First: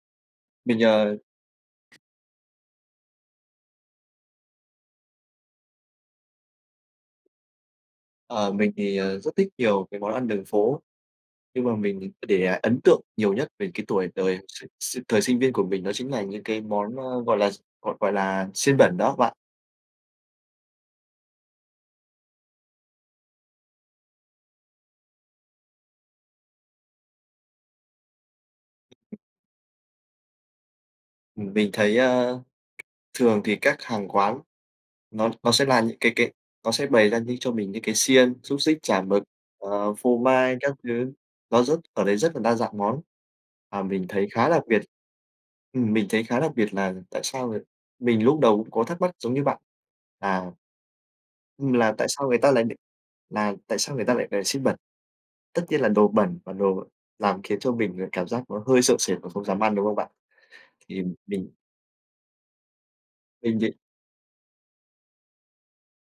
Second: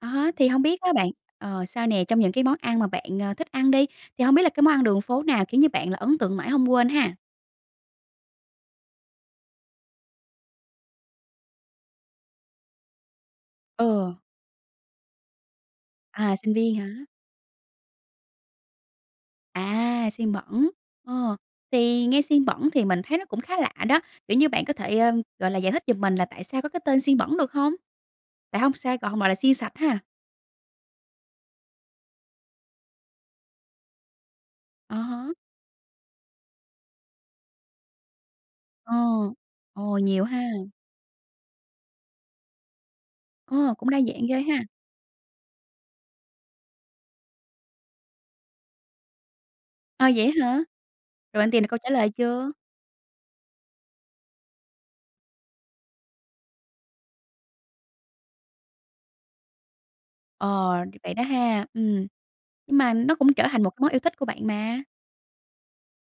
À há, thì hông Mình, biết á bạn, ờ ờ, sao nè, trong những cái món ăn mà bạn, ờ, thích ăn đi, thì hông biết là cái món ăn đường phố nào khiến cho bạn là ấn tượng mãi hông quên ha? Ờ, mình thì, ờ, rất thích nhiều cái món ăn đường phố, nhưng mà mình để ấn tượng nhiều nhất về cái tuổi Ừ. đời s s thời sinh viên của mình đó chính là À, những sinh cái viên món, hả? ơ, gọi là, d gọi gọi là xiên bẩn đó bạn. À, xiên bẩn, ờ. Thì nghe xiên bẩn thì mình thấy nó cũng khá lạ đó! Kiểu như bạn có thể, ờ, gọi là, giải thích giùm mình là tại sao có cái tên "xiên bẩn" được hông? Tại hông sao gọi hông gọi là "xiên sạch" ha. Ừm, mình thấy, ơ, thường thì các hàng quán À há. nó nó sẽ là những cái cái nó sẽ bày ra những cho mình những cái xiên, xúc xích, Ồ, chả mực, ờ, ồ, phô nhiều ha. mai các thứ. Nó rất ở đấy rất là đa dạng món Ồ, và cũng đa mình dạng thấy ghê khá đặc ha. biệt ừm, mình thấy khá là đặc biệt là tại sao người mình lúc đầu cũng có thắc mắc giống như bạn À, vậy á là hả? Rồi bạn tìm được Ừm, câu trả là tại lời sao người ta chưa? lại đ là tại sao người ta lại là xiên bẩn. Tất nhiên là đồ bẩn và đồ làm khiến cho mình, ờ, cảm giác nó hơi sợ sệt và không dám ăn, đúng không bạn? Ờ, Thì vậy đó mình ha! Ừm, nhưng mà nó cũng trở Mình thành một định cái món yêu thích của bạn mà.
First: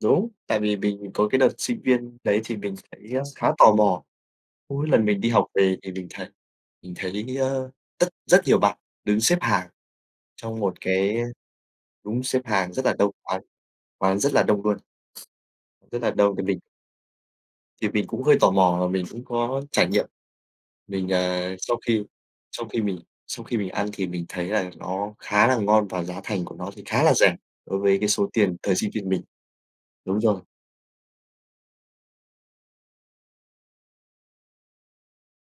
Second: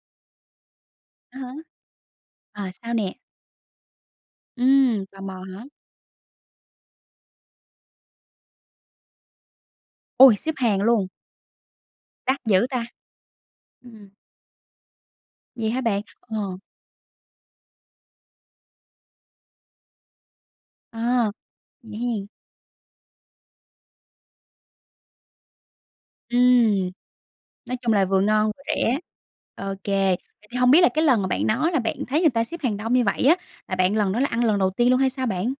Đúng, tại vì mình có À cái đợt há. sinh viên đấy thì Ờ, mình s sao thấy nè? khá tò mò. Cứ mỗi lần Ừm, tò mình đi mò học hả? về thì mình thấy mình thấy, ơ, tất rất nhiều bạn đứng xếp hàng Ôi! Xếp trong một hàng luôn. cái, ơ đúng, xếp Đắt dữ hàng ta! rất là đông, quán Ừm. quán rất là đông luôn. Vậy hả Rất bạn? là đông thì mình Ờ. thì mình cũng hơi tò mò và mình cũng có trải nghiệm. Mình, À, ờ sau vậy khi hen? sau khi mình sau khi mình ăn thì mình thấy là nó khá là ngon và giá thành của nó thì Ừm, khá là rẻ nói đối chung với là cái vừa số ngon tiền vừa thời sinh rẻ. viên mình. Ô kê, Đúng rồi. vậy thì hông biết là cái lần mà bạn nói là bạn thấy người ta xếp hàng đông như vậy á, là bạn lần đó là ăn lần đầu tiên luôn hay sao bạn?